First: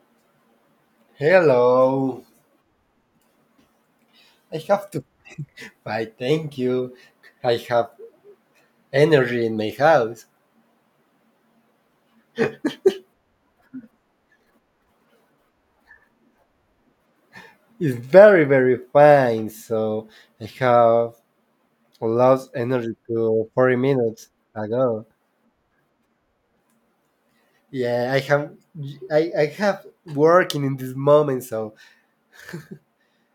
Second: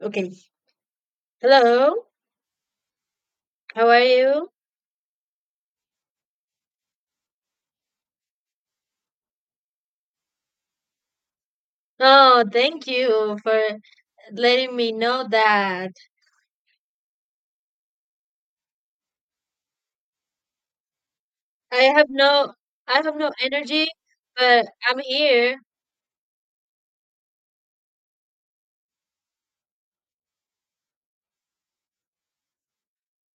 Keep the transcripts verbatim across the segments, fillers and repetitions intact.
Okay. Hello. Hello. How are you? I have to fight. Thank you. I have energy in my house. Oh, thank you for letting me know that. It's very, very fine. So I have I have lost no energy I have no to forty energy, minutes but I'm ago. here. Yeah, I have I, I have working in this moment, so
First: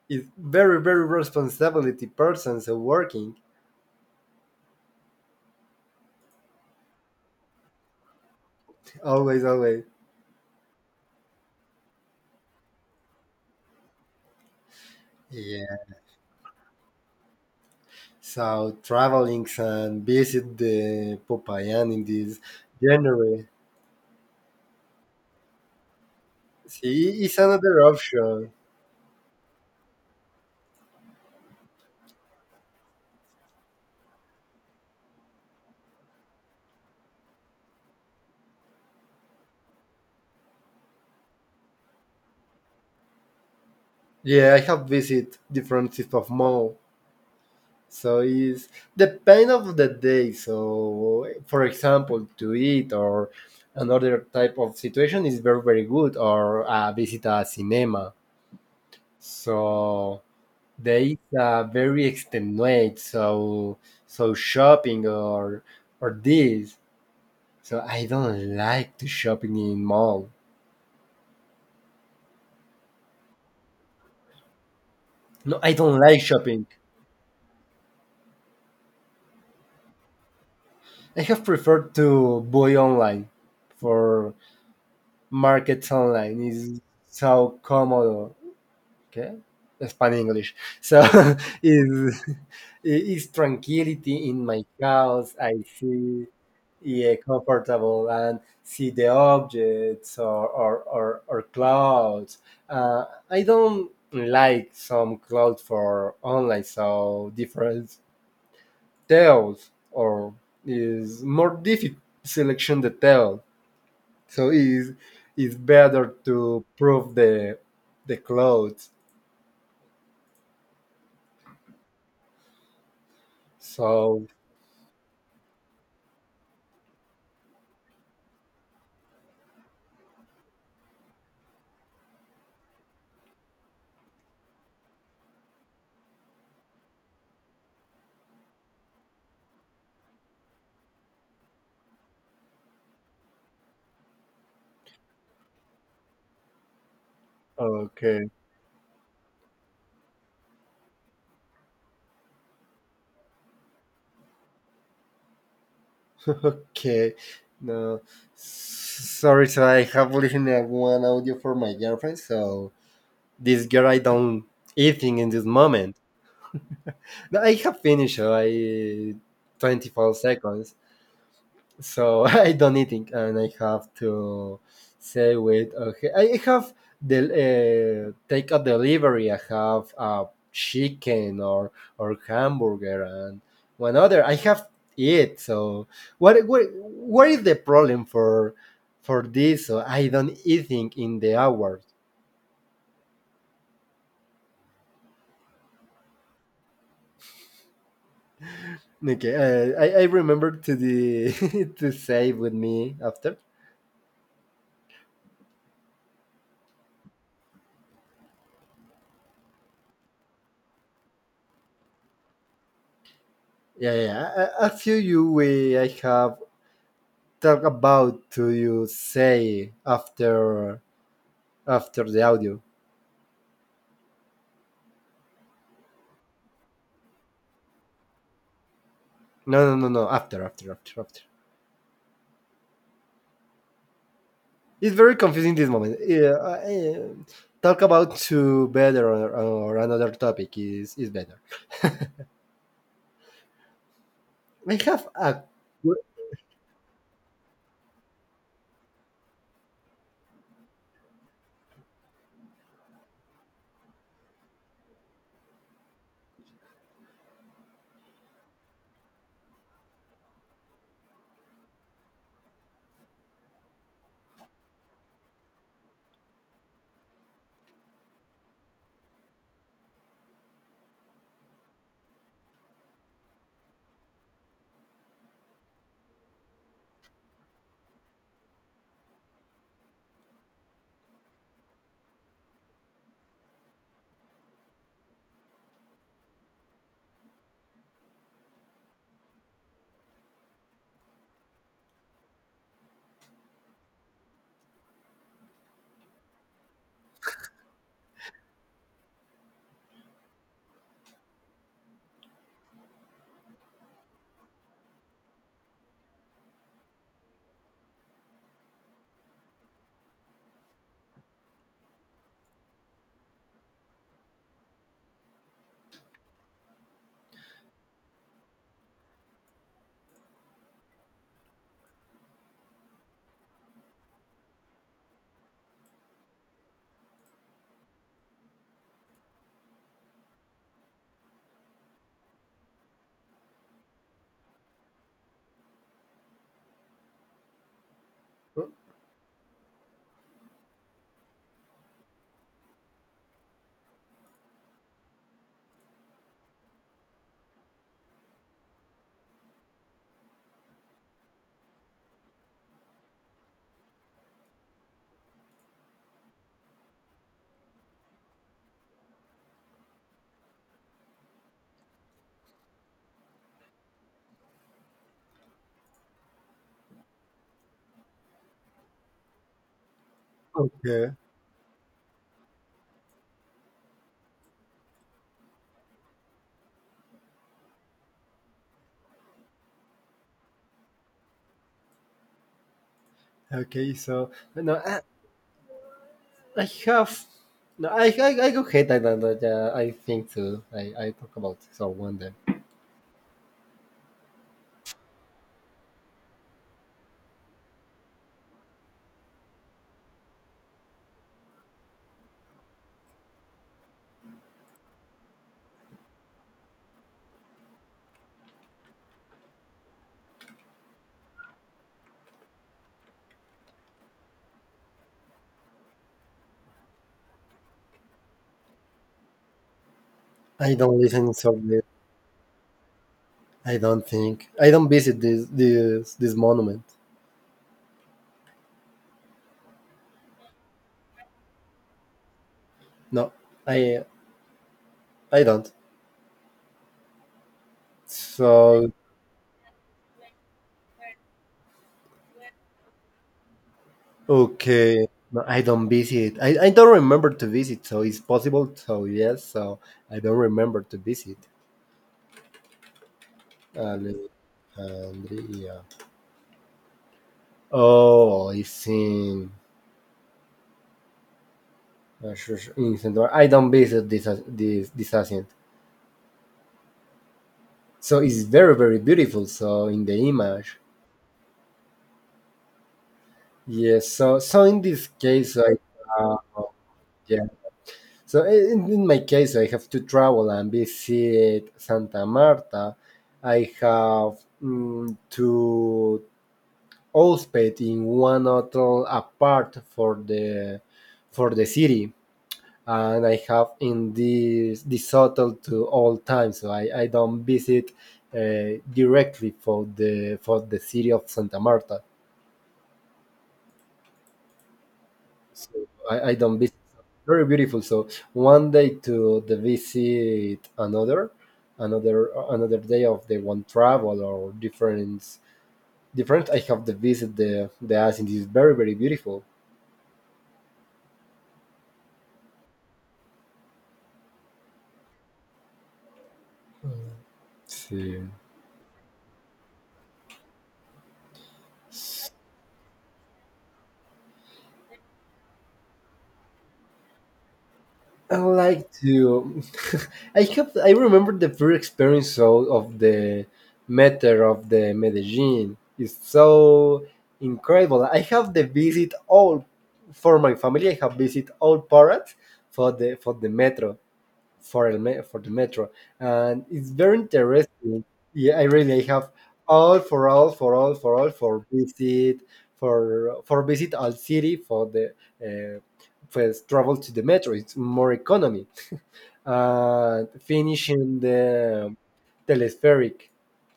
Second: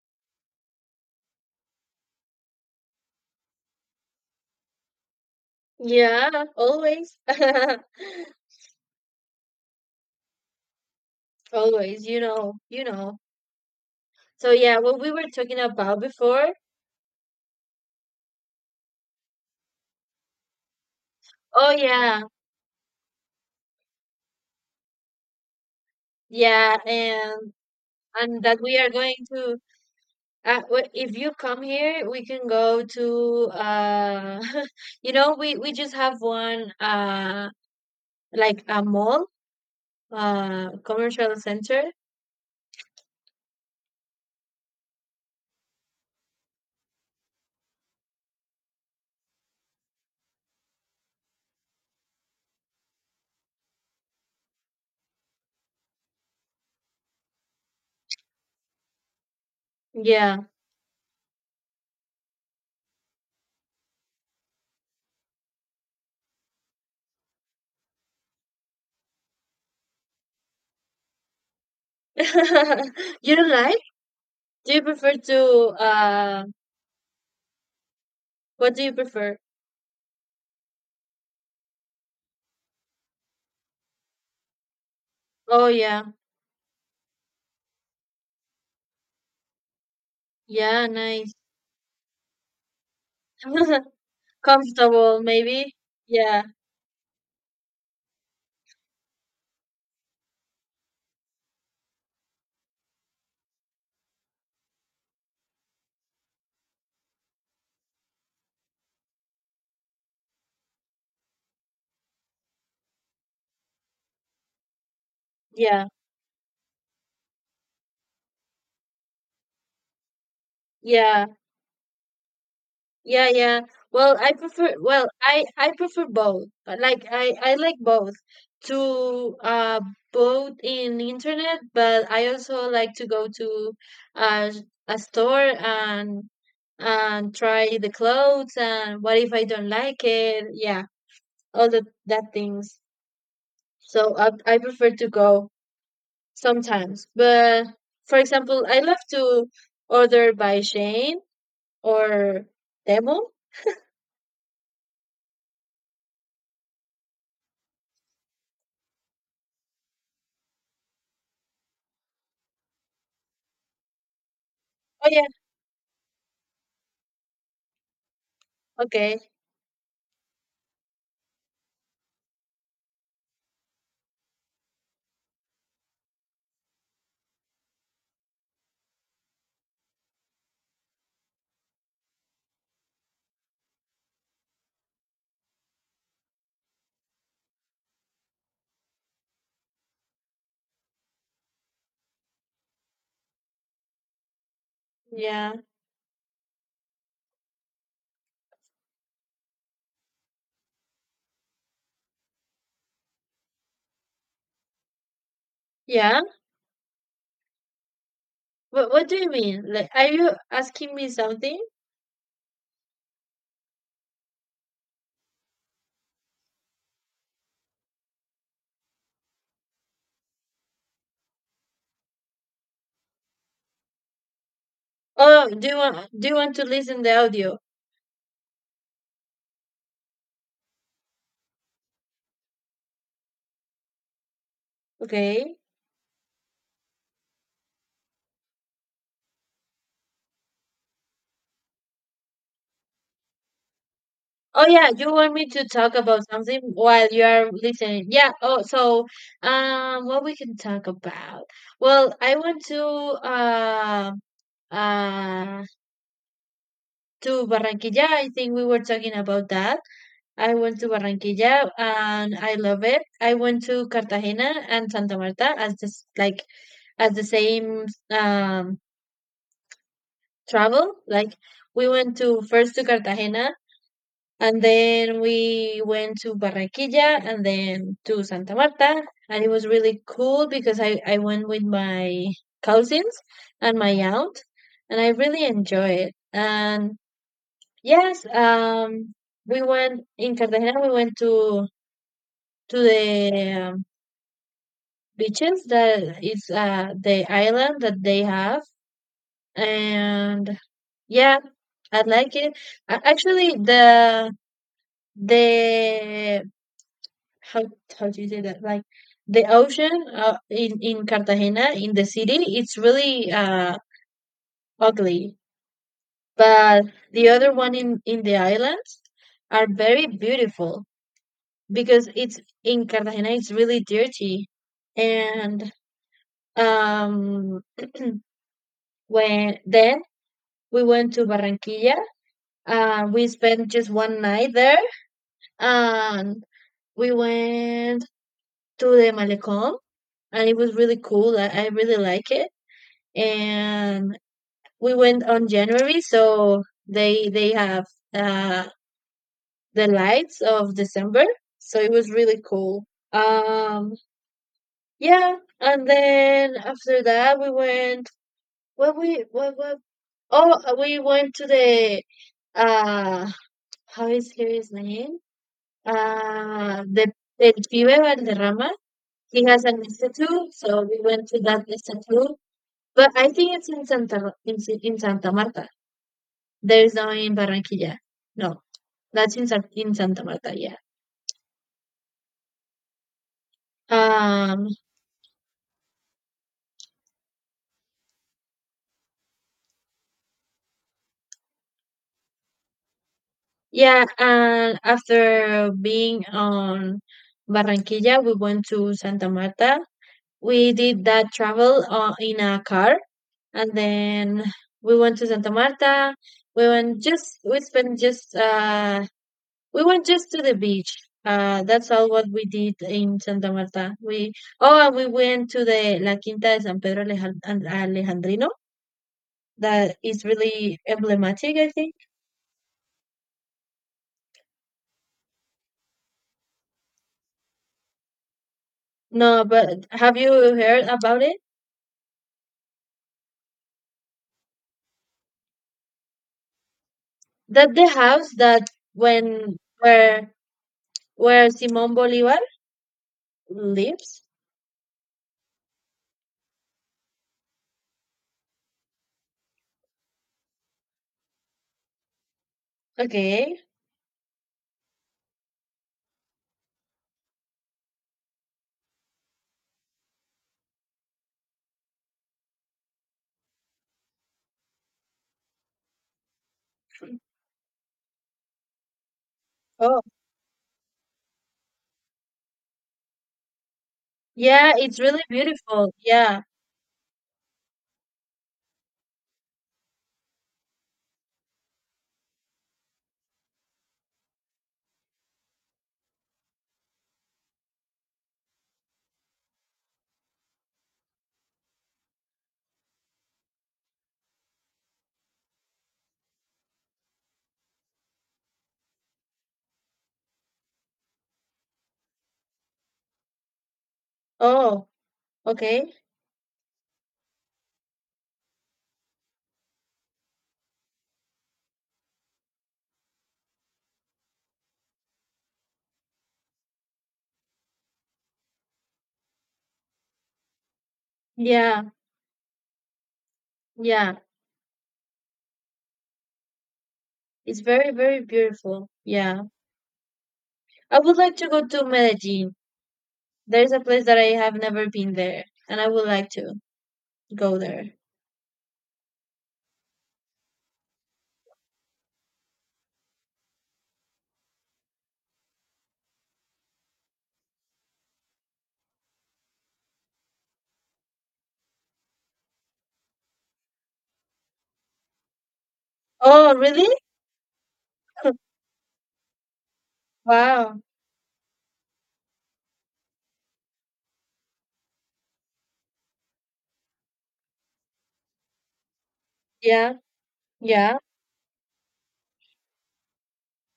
it's very, very responsibility person. So working Yeah, always. always, always. Always, you know, you know. So yeah, what we were talking Yeah. about before. So traveling and visit the Oh Popayan in yeah. this January. Yeah, See, it's and another and option. that we are going to uh, wh- if you come here, we can go to uh you know, we we just have one uh Like a mall, uh, commercial center. Yeah, I have visited different types of mall. So it's depend of the day. So for example, to eat or another type of situation is very very good or uh, visit a cinema. So Yeah. they uh, very extenuate. So so shopping or or this. So I don't like to shopping in mall. You don't like? Do you prefer to No, I don't like uh shopping. what do you prefer? I have preferred to buy online for Oh markets yeah. online is so cómodo, okay? Spanish English. Yeah, So nice. is is tranquility in my Comfortable house. I maybe. see Yeah. yeah comfortable and see the objects or or or, or clouds. Uh, I don't like some clouds for online, so different details or is more difficult selection detail so it's, it's Yeah. better to prove the the clothes Yeah. Yeah, yeah. Well, so I prefer well, I I prefer both. Uh, Like I I like both to uh both in internet, but I also like to go to uh a store and and try the clothes and what if I don't like it? Yeah, all the that things. So I I prefer to go sometimes. But for okay. example, I love to order by Shane or Temu. Okay, no, sorry, so I have listened to one audio for my girlfriend, so this girl I don't Oh eating yeah, in this moment. No, I have finished uh, I okay. twenty-four seconds so I don't eating, and I have to say, wait, okay, I I have the uh, take a delivery. I have uh, chicken or or hamburger and one other. I have it. So what what what is the problem for for this? So I don't eating in the hours. Yeah, Okay, uh, I I remember to the to say with me after. yeah. What what do you mean? Like, are you asking me something? Yeah, yeah, yeah. a I I feel you. We I have talk about do you say after after the audio. Oh, do you want do you want to listen the audio? No, no, no, no, after after after after, it's very confusing Okay. this moment, yeah, I- talk about to better or, or another topic is is better. Oh I yeah, have you want a me to talk about something while you are listening? Yeah. Oh, so um, what we can talk about? Well, I want to uh uh to Barranquilla. I think we were talking about that. I went to Barranquilla and I love it. I went to Cartagena and Santa Marta as just like as the same um, travel. Like we went to first to Cartagena and then we went to Barranquilla and then to Santa Marta. And it was really cool because I, I went with my cousins and my aunt and I really enjoy it. And yes, um, we went in Cartagena, we went to to the um, beaches that is uh, the island that they have. And yeah, I like it. A- Actually, the the how how do you say that? Like the ocean uh, in in Cartagena in the city, it's really uh ugly, but the other one in in the islands are very beautiful because it's in Cartagena. It's really dirty, and um when then we went to Barranquilla. Uh, we spent just one night there, and we went to the Malecón, and it was really cool. I, I really like it. And we went on January, so they they have uh, the lights of December, so it was really cool. Um, yeah, and then after that we went. What we what what? Oh, uh, we went to the uh how is his name? Uh, the El Pibe Valderrama. He has an institute, so we okay went to that institute. But I think it's in Santa in, Si- in Santa Marta. There's no in Barranquilla. No, that's in Sa- in Santa Marta. Yeah. okay so Um. no I, I have no, I, I, I go hate that, that, that uh, I think too. I, I talk about someone then. Yeah. And after being on Barranquilla, we went to Santa Marta. We did that travel uh, in a car, and then we went to Santa Marta. We went just we spent just uh We went just to the beach. Uh, that's all what we did in Santa Marta. We oh, and we went to the La Quinta de San Pedro Alejand- and Alejandrino. That is I really don't listen emblematic, I to think. I don't think. I don't visit this this this monument. No, but have you heard about it? No, I I don't. That the house that So when where where Simon Bolivar lives. okay, no, I don't visit. I, I don't remember to visit. So it's possible. So yes. So I don't remember to visit Okay. Alexandria. Oh, it's in uh, sure, sure, in Central. I don't visit this this this accent. So it's very very beautiful. So Oh, in the image, yes. So so yeah, in it's this really case, I beautiful. uh, Yeah. yes. So I- in, in my case, I have to travel and visit Santa Marta. I have mm, to hosped in one hotel apart for the for the city, and I have in this this hotel to all time. So I, I don't visit uh, directly for the for the city of Santa Marta. Oh, So okay. I, I done visit very beautiful. So one day to the visit another, another another day of the one travel or different different. I have the visit the the Asin. It's very very beautiful. Yeah, yeah. It's very, Sí. very beautiful. Yeah. I would like to go to Medellin. There's a place that I have never been there, and I would like to go there. I would like to. I have. I remember the first experience of, of the metro of the Medellin. It's so incredible. I have the visit all for my family. I have visit all parts for the for the metro for el me- for the metro, Oh, and really? it's very interesting. Yeah, I really have all for all for Wow. all for all for visit for for visit all city for the uh, first travel to the metro. It's more economy Yeah. and Yeah. finishing the telespheric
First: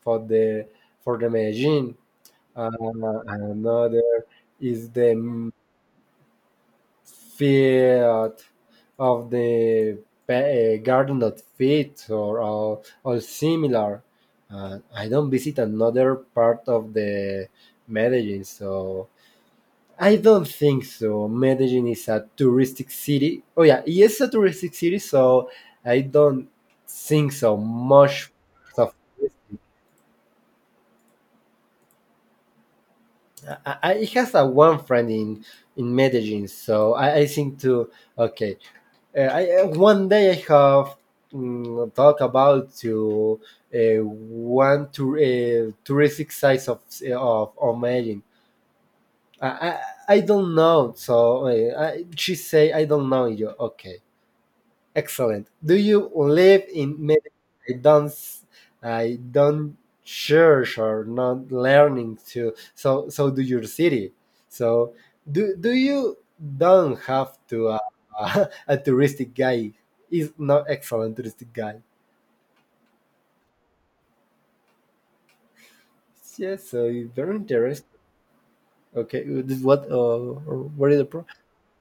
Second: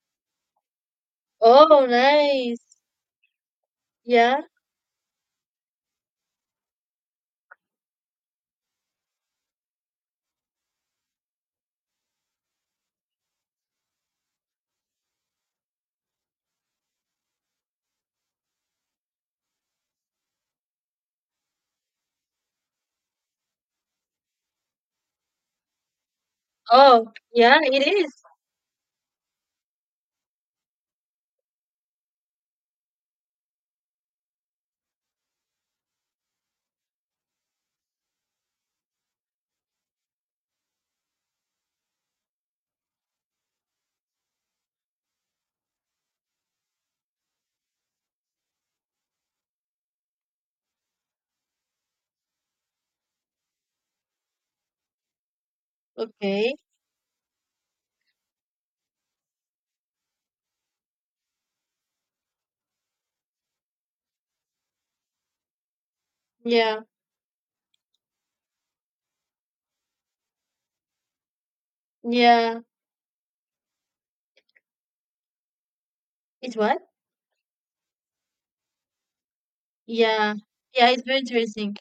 for the for the Oh, Medellin. nice. Uh, another Yeah. is the feet of the pa- uh, garden of feet or, or, or similar. Uh, I don't visit another part of the Medellin, so I don't think so. Medellin is a touristic city. Oh yeah, it is a touristic city, so I don't Oh, think so yeah, it is. much of I, I I has a one friend in in Medellin, so I, I think too. Okay, Uh, I, uh, one day I have mm, talked about to uh, one tour, uh, touristic sites of of Medellin. I, I I don't know. So uh, I, she say I don't know you. Okay. Excellent. Do you Okay. live in Medellin? I don't, I I don't church or not learning to. So, so do your city. So, do do you Yeah. don't have to uh, a touristic guy is not excellent touristic guy. Yeah. It's Yes, what? so it's very interesting. Okay, this what uh, Yeah. or Yeah, what is it's the very pro? interesting.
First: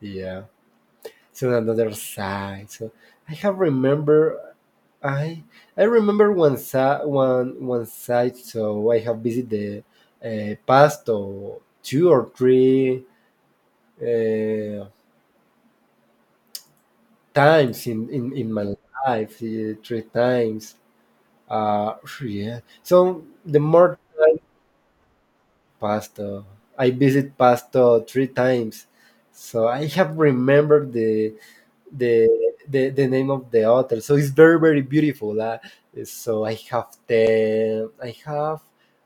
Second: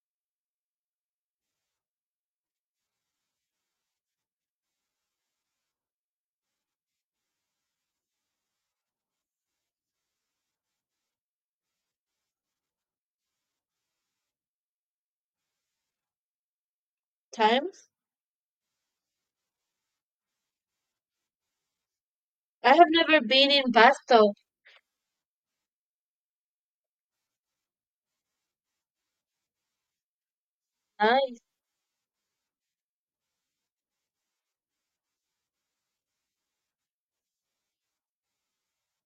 Yeah. So another side. So I have remember I I remember once I, one one site, so I have visited the uh, past or two or three uh, times Times? in, in, in my life, uh, three times. Uh, yeah. I have never So been the in more Pasto. time passed, uh, I visit Pasto three times. So I have remembered the Nice. the the, the name of the author. So it's very very beautiful. Uh, so I have the I have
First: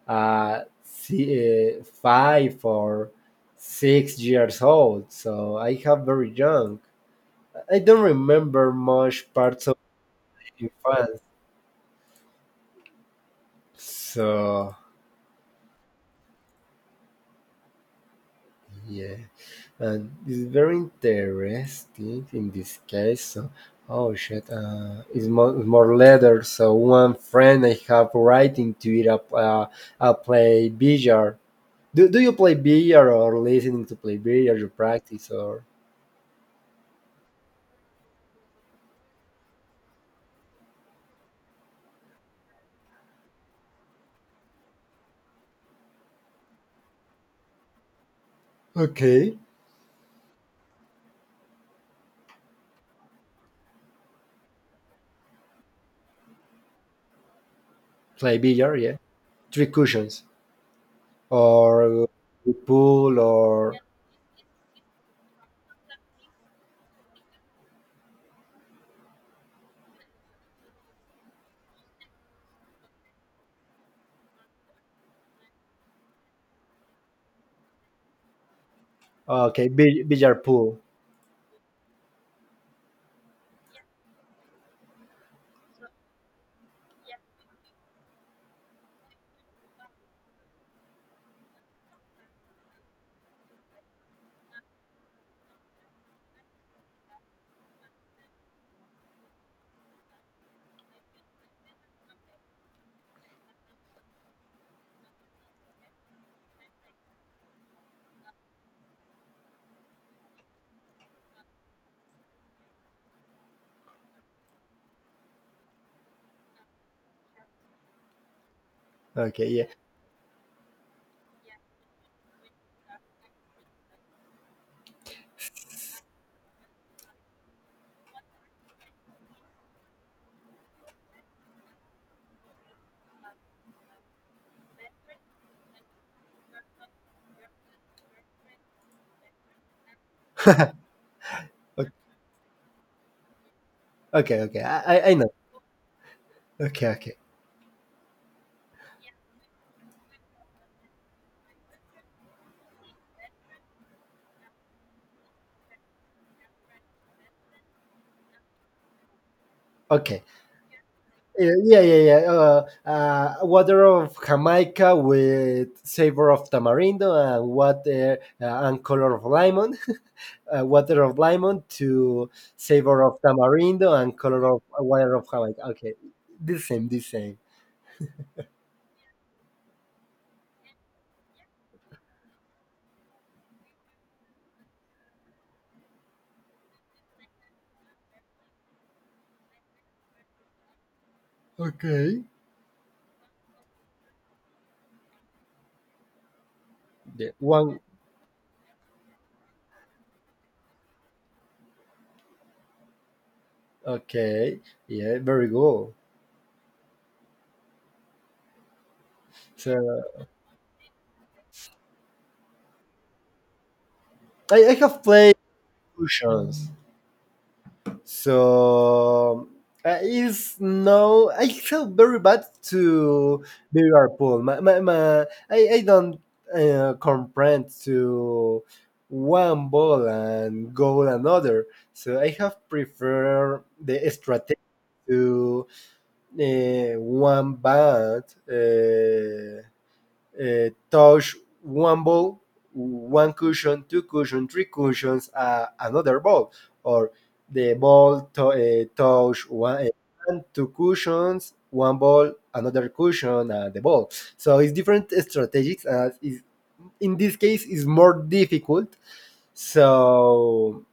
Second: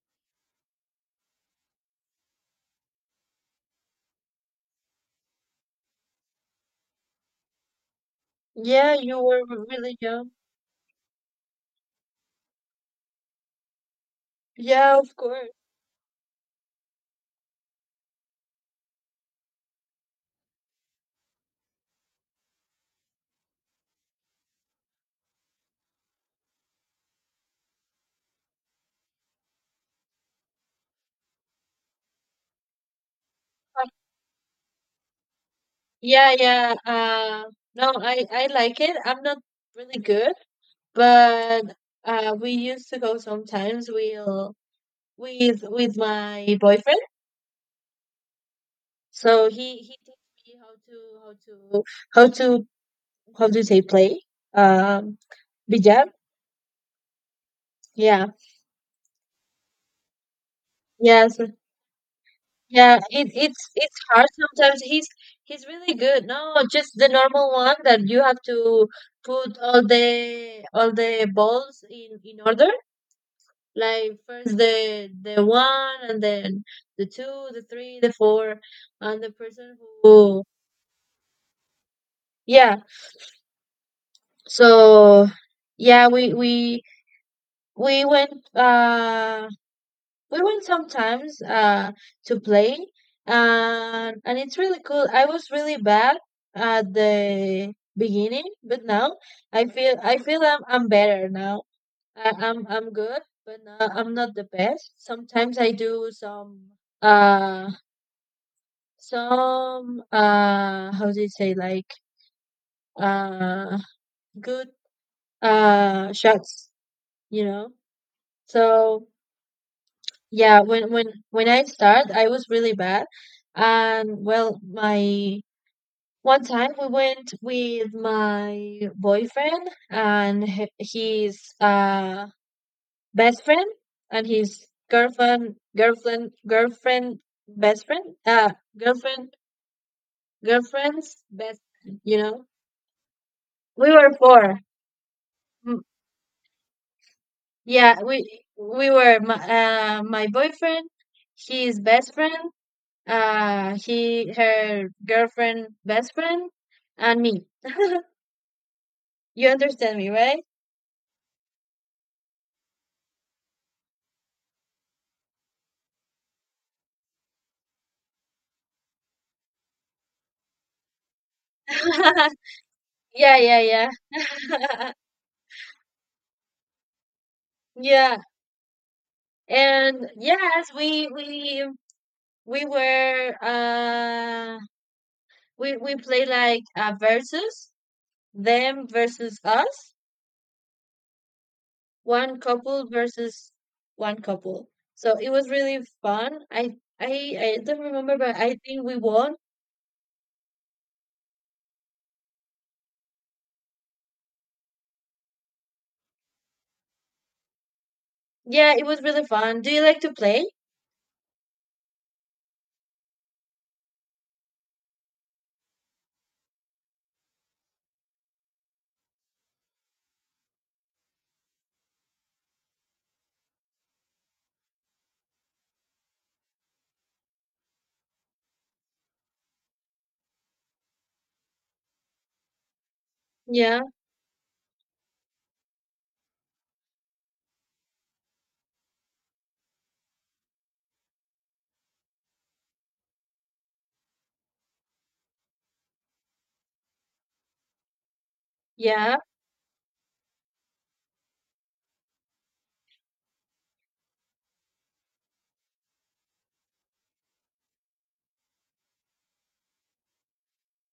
uh, si uh, five or six years old. So I have very young. I don't remember Yeah, you much were parts of really young. my infance. So Yeah, of course. yeah. Uh, it's very interesting in this case. So, oh shit, uh, it's more, more letters. So one friend I have writing to it up. Uh, I play billiard. Do, do you play billiard or listening to play billiard? You practice or Yeah, yeah. Uh, no, I I like it. I'm not really good. But uh, we used to go sometimes. We'll with with my boyfriend, so okay he he teaches me how to how to how to how to say play um bijab. Yeah, play billiard? Yeah, three cushions yes, or yeah. pool It it's or it's hard sometimes. He's he's really good. No, just the normal one that you have to put all the all the balls in in order like first the the one and then the two the three the four and the okay person bill- who billiard pool. yeah so yeah we we we went uh we went sometimes uh to play and and it's really cool. I was really bad at the beginning but now i feel i feel i'm, I'm better now. I, i'm I'm good but now I'm not the best. Sometimes I do some uh Some uh how do you say like uh good uh shots, you know? So Okay, yeah. yeah, when when when I start I was really bad. And well my one time we went with my boyfriend and h- his uh best friend and his girlfriend girlfriend girlfriend best friend uh girlfriend girlfriend's best you know we were Okay, four. okay. I I I know. Okay, okay, Yeah, we we were my, uh, my boyfriend, his best friend, uh, he her girlfriend best friend, and me. You understand me, okay. right? Yeah, yeah, yeah. yeah. Uh, uh, water of Jamaica with savor of tamarindo and water uh, and color of lemon. uh, water of lemon to savor of Yeah, yeah, yeah. tamarindo and color of uh, water of Jamaica. Okay, the same, the same. Yeah, and yes, we we we were uh we we play like a versus them versus us. Okay. One couple versus one couple. So it was really fun. I The I I don't one. remember, but I think we won. Okay. Yeah, very good. Yeah, it was really fun. Do you like So to play? I, I have played Oceans. So uh, it's no, I feel very bad to Liverpool. My, my, my, I, I don't uh, comprehend to one ball and goal another. So I have preferred Yeah, the strategy to uh, one bad. Uh, uh, touch one ball, one cushion, two cushions, three cushions, uh, another ball, or the ball to, uh, yeah, touch one, uh, one, two cushions, one ball, another cushion, uh, the ball. So it's different strategies. Uh, is in this case it's more difficult. So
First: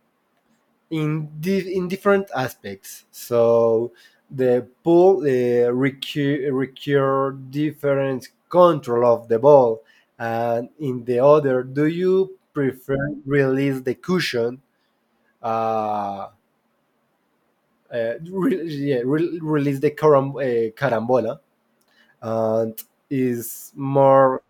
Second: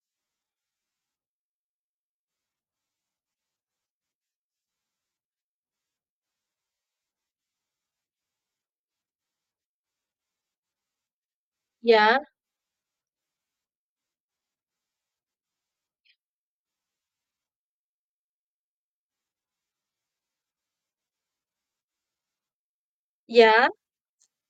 in di- in different aspects. So the pool uh, require, require different control of the ball, and in the other, do yeah, you prefer release the cushion? Uh, uh, re- yeah, re- release the caram- uh, carambola, and yeah, is more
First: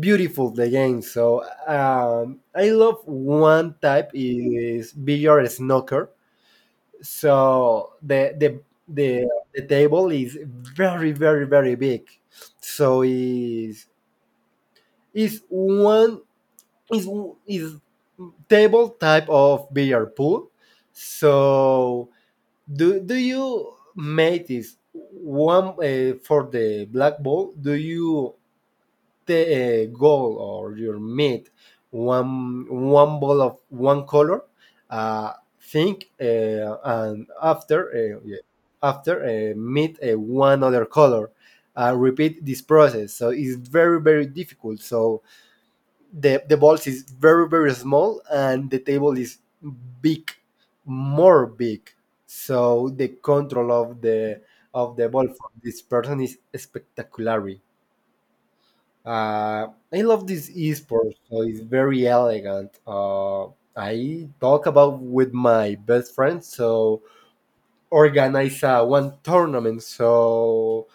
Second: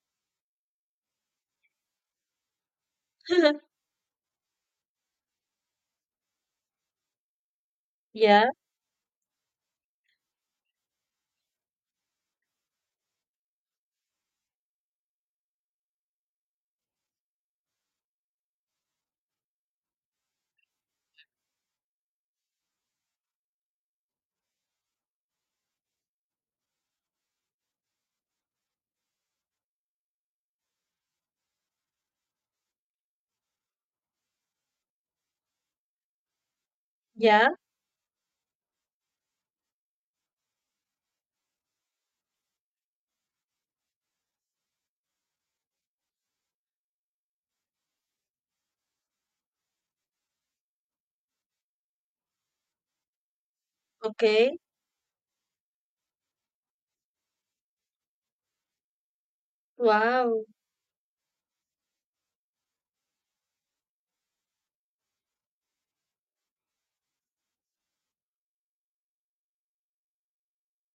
beautiful the game. So um, I love one type is billiard snooker so the yeah, the the, the table is very very very big so is is one is is table type of billiard pool so do do you make this one uh, for the black ball do you the goal or your meat one one ball of one color uh, think uh, and yeah. after uh, yeah, after uh, meet uh, one other color uh, repeat this process so it's very very difficult so the the balls is very very small and the table is big more big so the control of the Okay. of the ball for this person is spectacular. uh, I love Wow. this esports, so it's very elegant. Uh, I talk about with my best friend, so organize uh, one tournament, so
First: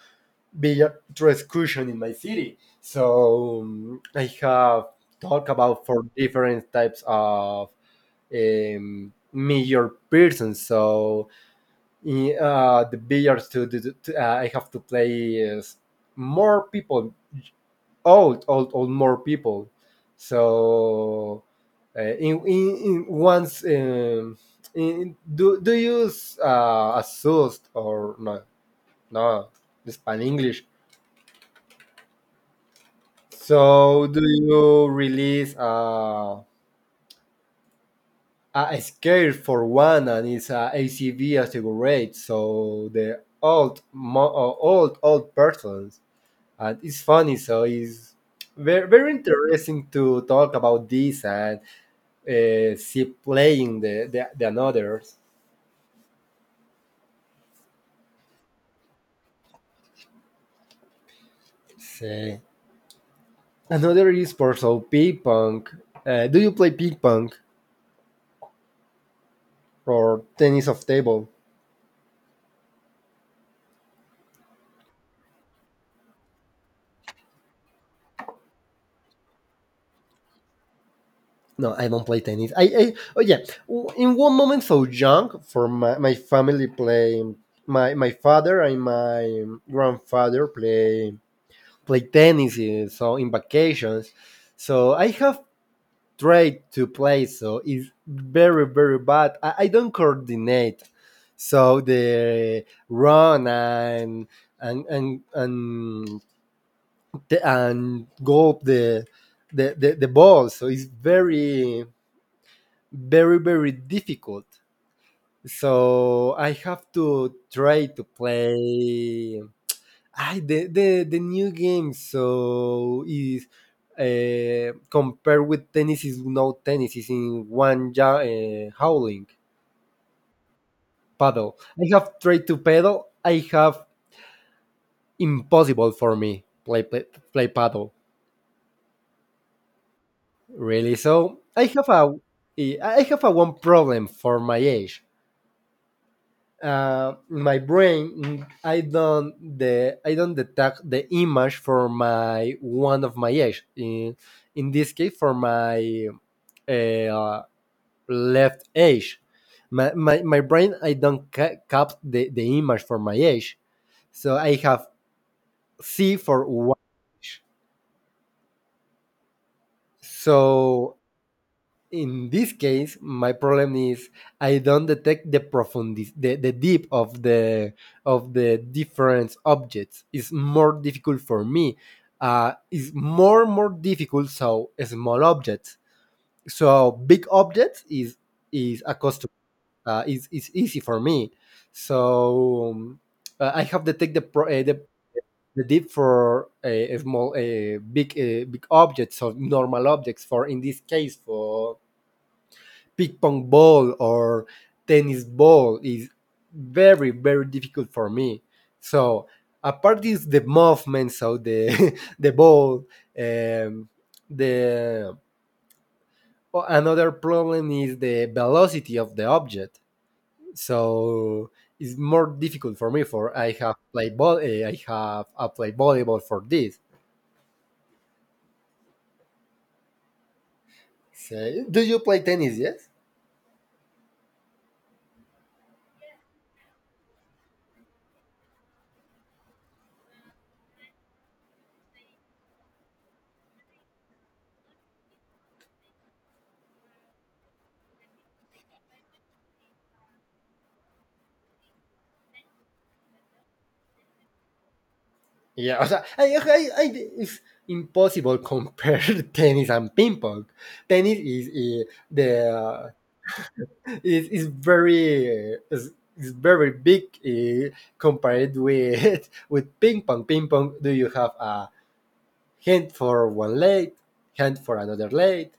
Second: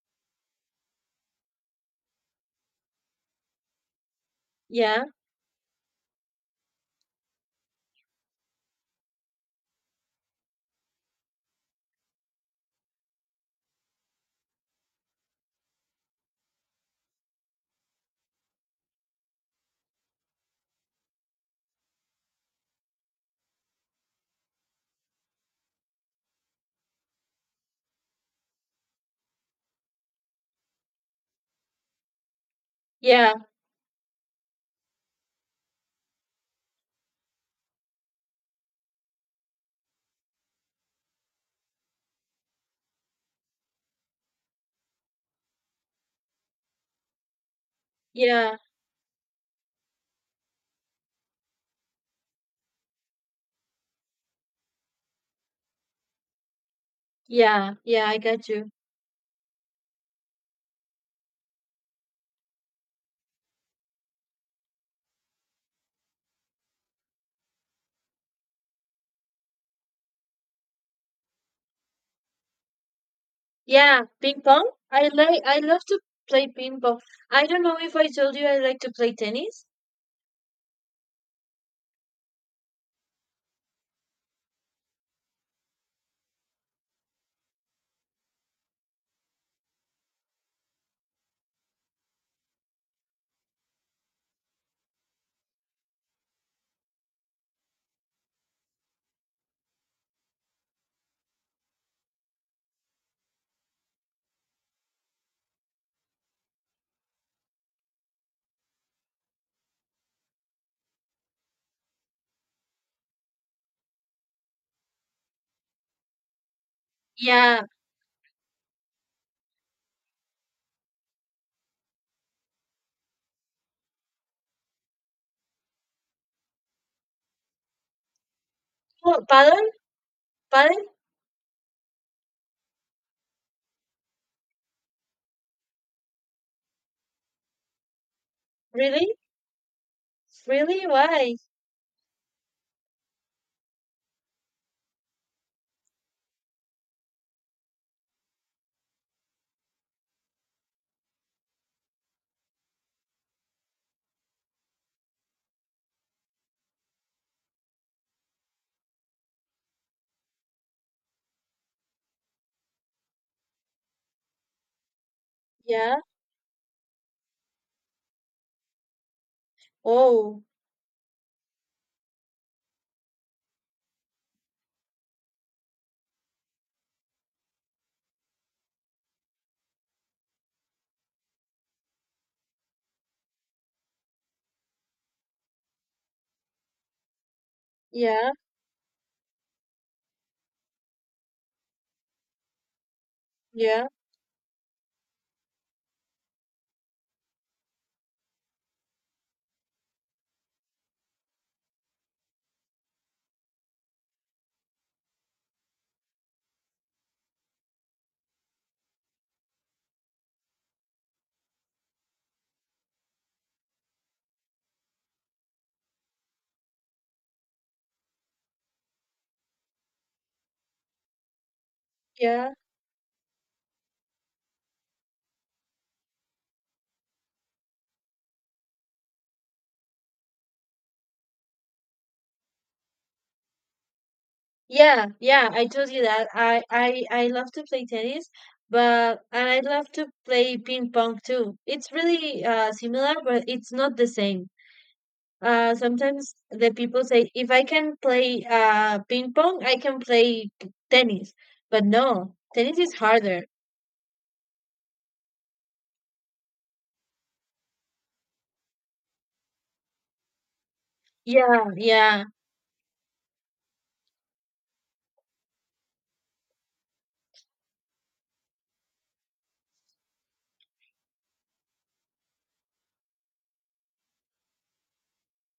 Beatriz Cushion in my city. So um, I have Yeah, talk about for different types of um, major persons. So in, uh, the billiards to, to, to uh, I have to play is more people old old old more people so uh, in, in, in once um, in, do, do you use uh, a or no no the Spanish English yeah, so do you release uh, a scale for one and it's a ACV as a rate so the old mo- uh, old old persons and it's funny so it's yeah, very, very interesting to talk about this and uh, see playing the, the, the another's. yeah, yeah. I got you. Say another is also ping pong. Uh, do you play ping pong or tennis of table? Yeah, ping pong. I like. I love to play ping pong. I don't know if I told you I like to play tennis. No, I don't play tennis. I, I oh yeah, in one moment so young for my, my family play my my father and my grandfather play play tennis eh, so in vacations. So I have trade to play, so it's very very bad. I, I don't coordinate, so the run and and and and and go up the the, the, the ball, so it's very very very difficult. So I have to Yeah. try to play I, the, the the new game so is uh, compared with tennis is no tennis is in one ja- uh, Oh, howling paddle, paddle. paddle. I have tried to paddle. I have impossible for me play play, play paddle Really? Really? really. Why? So I have a eh, I have a one problem for my age. Uh, my brain mm, I don't the I don't detect the image for my one of my age in in this case for my uh, left edge. My, my, my brain, I don't ca- cap the, the image for my age. So I have Yeah. C for Y. Oh, So in this case, my problem is I don't detect the profundity, the, the deep of the of the different objects. It's more difficult for me. Uh, it's more more difficult. So a small objects. So big objects is yeah, is a cost. uh, it's is easy for me. So um, uh, I have yeah, to take the pro- uh, the, the dip for a, a small a big uh big objects or normal objects. For in this case, for ping pong ball or tennis ball is very very difficult for me. So apart is the movement, so the the ball, um, the another problem is the velocity of the object so it's more yeah, difficult for me. For I have played ball, eh, I have I played volleyball for this. Say, do you play tennis? Yes. yeah, yeah. I told you that. I, I, I love to play tennis, but and I love to play ping pong too. It's really uh similar, but it's not the same. Uh, sometimes the people say if I can play uh ping pong, I can play p- tennis. But no, tennis is harder. Yeah. O sea, I, I, I, it's impossible compare tennis and ping pong. Tennis is Yeah, eh, yeah, the uh, is is very. Uh, is, is very big eh, compared with with ping pong. Ping pong, do you have a hand for one leg, hand for another leg,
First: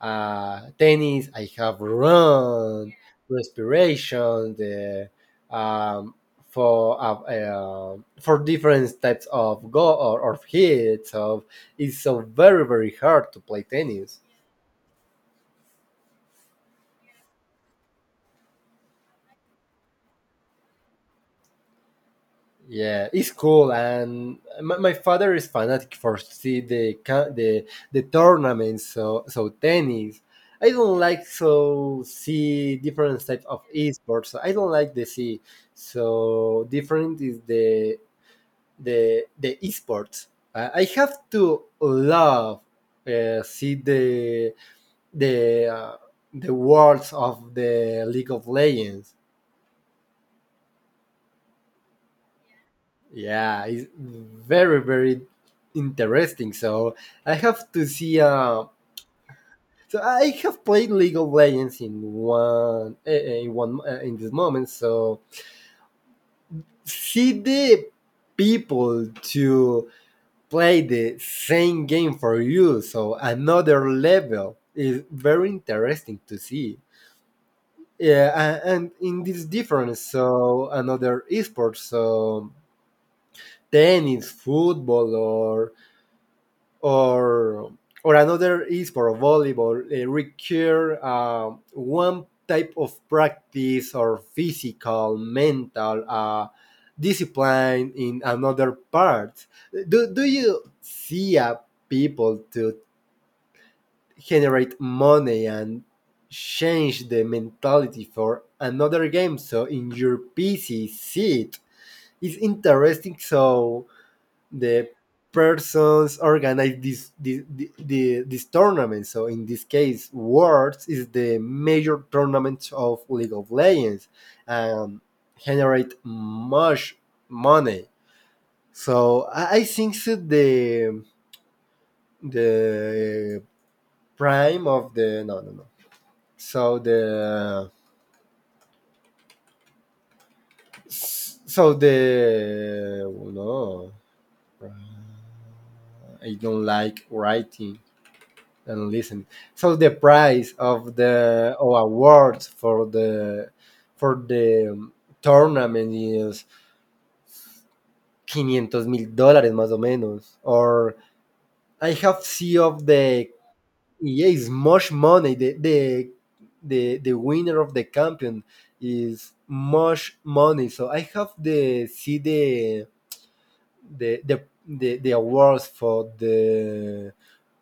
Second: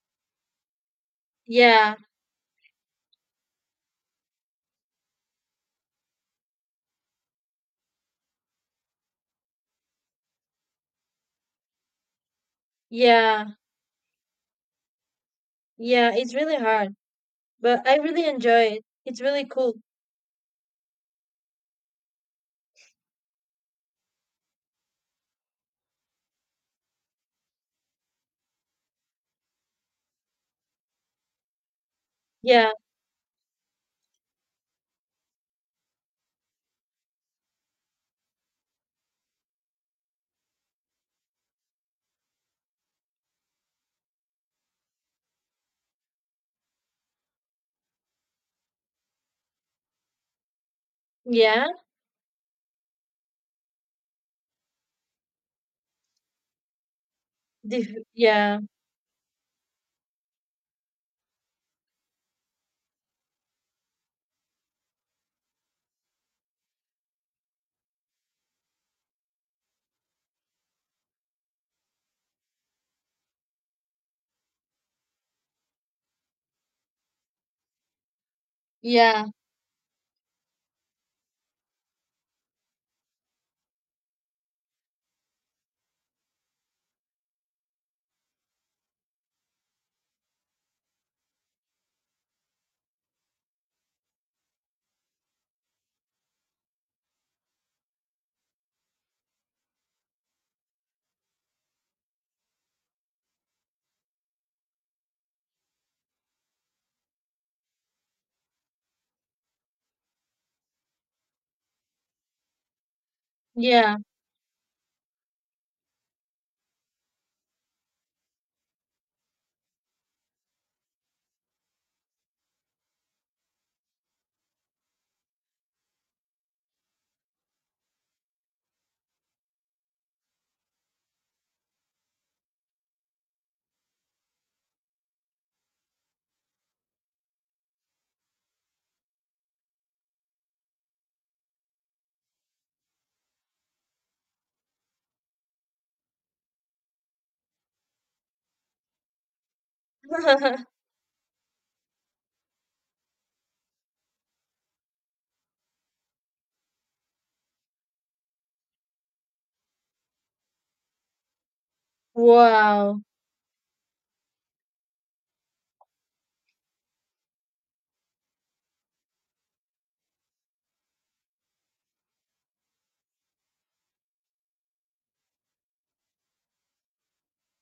uh, tennis. I have yeah, run, respiration, the um, for uh, uh, for different types of go or, or hits. So it's so very very hard to yeah, play tennis. yeah. It's really hard, but I really enjoy it. It's really cool. Yeah, it's cool, and my, my father is fanatic for see the ca- the the tournaments. So so tennis. I don't like so Yeah, see different types of esports. So I don't like the see. So different is the the the esports. Uh, I have to love uh, see the the uh, the worlds of the League of Legends. yeah. Yeah, it's very very interesting. So I have to Diff see. yeah, Uh, so I have played League of Legends in one eh, eh, in one eh, in this moment. So see the people to play the same game for you so another level is very interesting to see yeah a- and in yeah, this difference so another esports so tennis football or or or another esport volleyball uh, require uh, one type of practice or physical mental uh, discipline in another part do, do you see a people to generate money and change the mentality for another game. So in your P C seat, it's interesting. So yeah. the persons organize this this, this this tournament. So in this case, Worlds is the major tournament of League of Legends and generate much money. So I I think so the the prime of the no no no So the so the oh no, I don't like writing and listening. So the prize of the or awards for the for the um, tournament is quinientos mil dólares más o menos. Or I have see of Wow. the yeah, it's much money. The the the the winner of the champion is much money. So I have the see the the the the, the awards for the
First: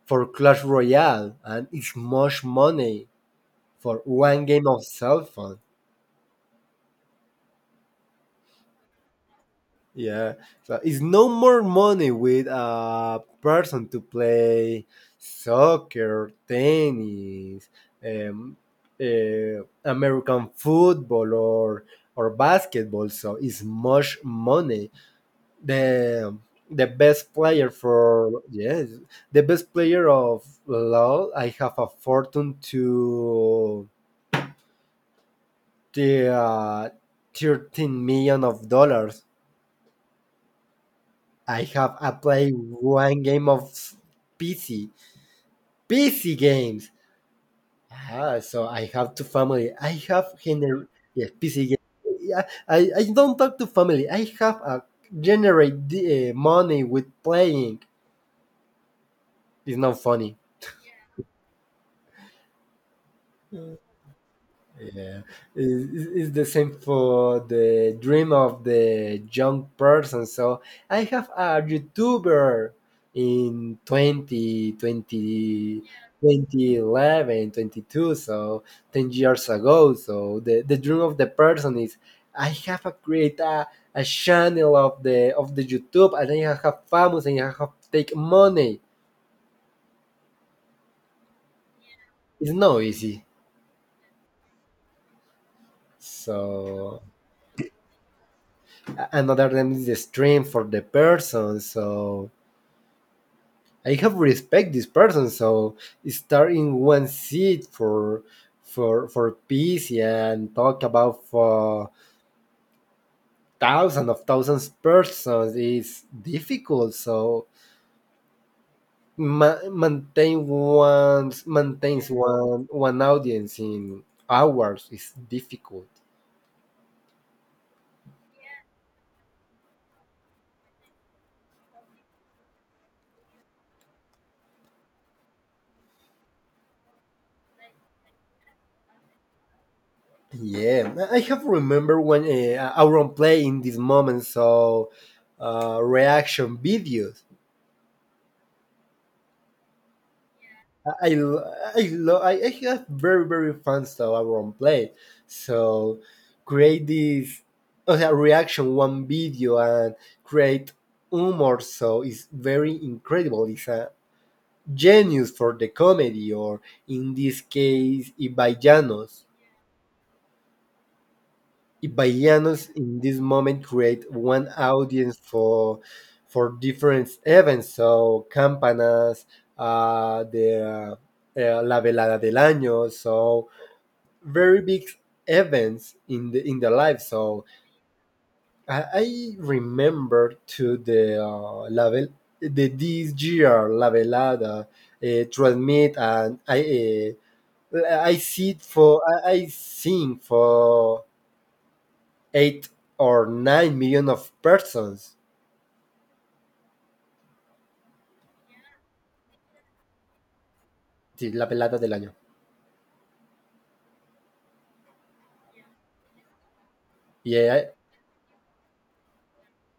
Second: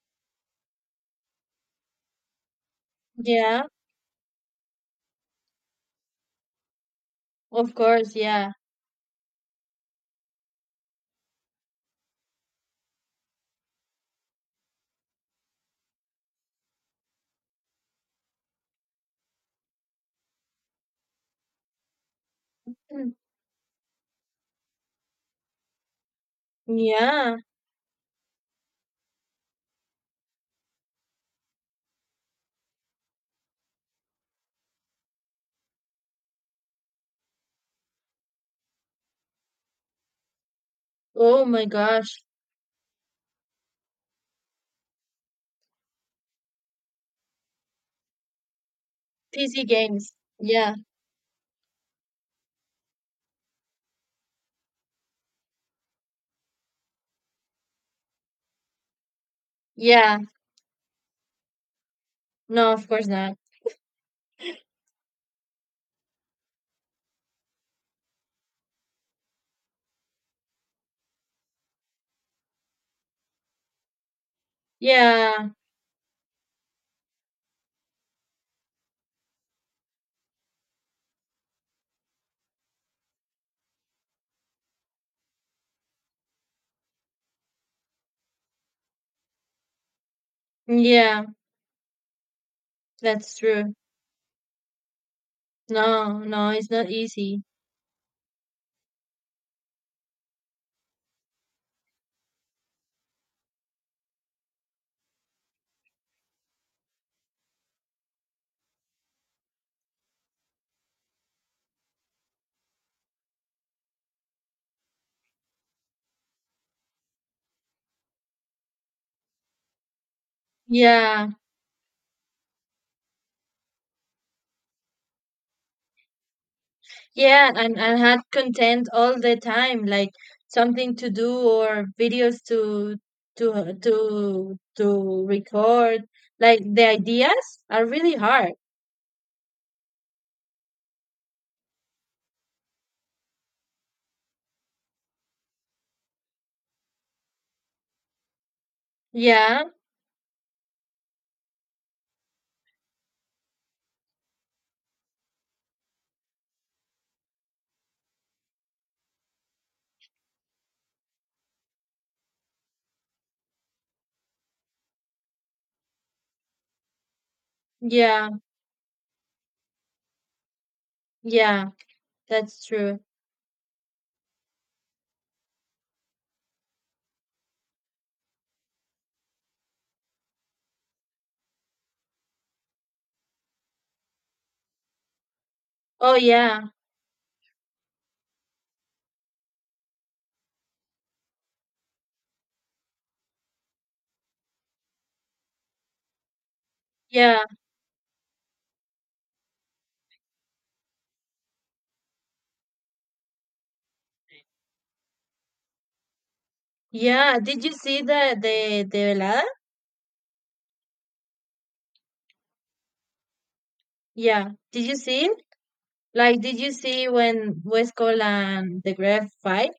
for Clash Royale, and it's much money Yeah, for one game of cell phone. of course, yeah. Yeah, so it's no more money with a person to play soccer, tennis, um, uh, American football, or or basketball. Mm. So it's much money the the best Yeah. player for yes the best player of LOL I have a fortune to the uh, thirteen million of dollars. Oh I my have I gosh. play one game of P C P C games ah, so I have two P C family I games. have Yeah. gener yes P C games yeah, I, I don't talk to family I have a generate the, uh, money with playing. It's not Yeah. funny. No, of course not. Yeah, it's, it's it's the same for the dream of the young person. So I have a YouTuber in twenty Yeah. twenty twenty eleven, twenty two. So ten years ago. So the, the dream of the person is I have a create a, a channel of the of the YouTube and I have famous and I have take money. Yeah, It's not easy. that's true. No, no, it's not So easy. another name is the stream for the person. So I have respect this person. So start in one seat for for for peace and talk about for thousands of thousands persons is difficult. So ma- maintain Yeah. one maintains one one audience in hours is difficult. Yeah, and and had content all the time, like something to do or videos to to to to record. Like the ideas are really hard. Yeah, I I have remember when uh, Auron play in this moment, so uh, reaction videos. Yeah, I I lo- I, lo- I I have very very fans of Auron play, so create this uh, reaction one video and create humor. So it's very incredible. It's a genius for the comedy, or in this case, yeah, Ibaianos. yeah, that's Ibayanos true. in this moment create one audience for for different events. So campanas, uh, the uh, eh, la velada del año. So very big events Oh in the in yeah, the life. So I, I remember to the uh, la vel- the this year la velada uh, transmit and I. yeah, Uh, I see it for I, I sing for eight or nine million of persons yeah. Did you see the the the velada? till la pelada del año. Yeah. Did you see it? Like, did you see when Yeah, West Cole and the Gref fight?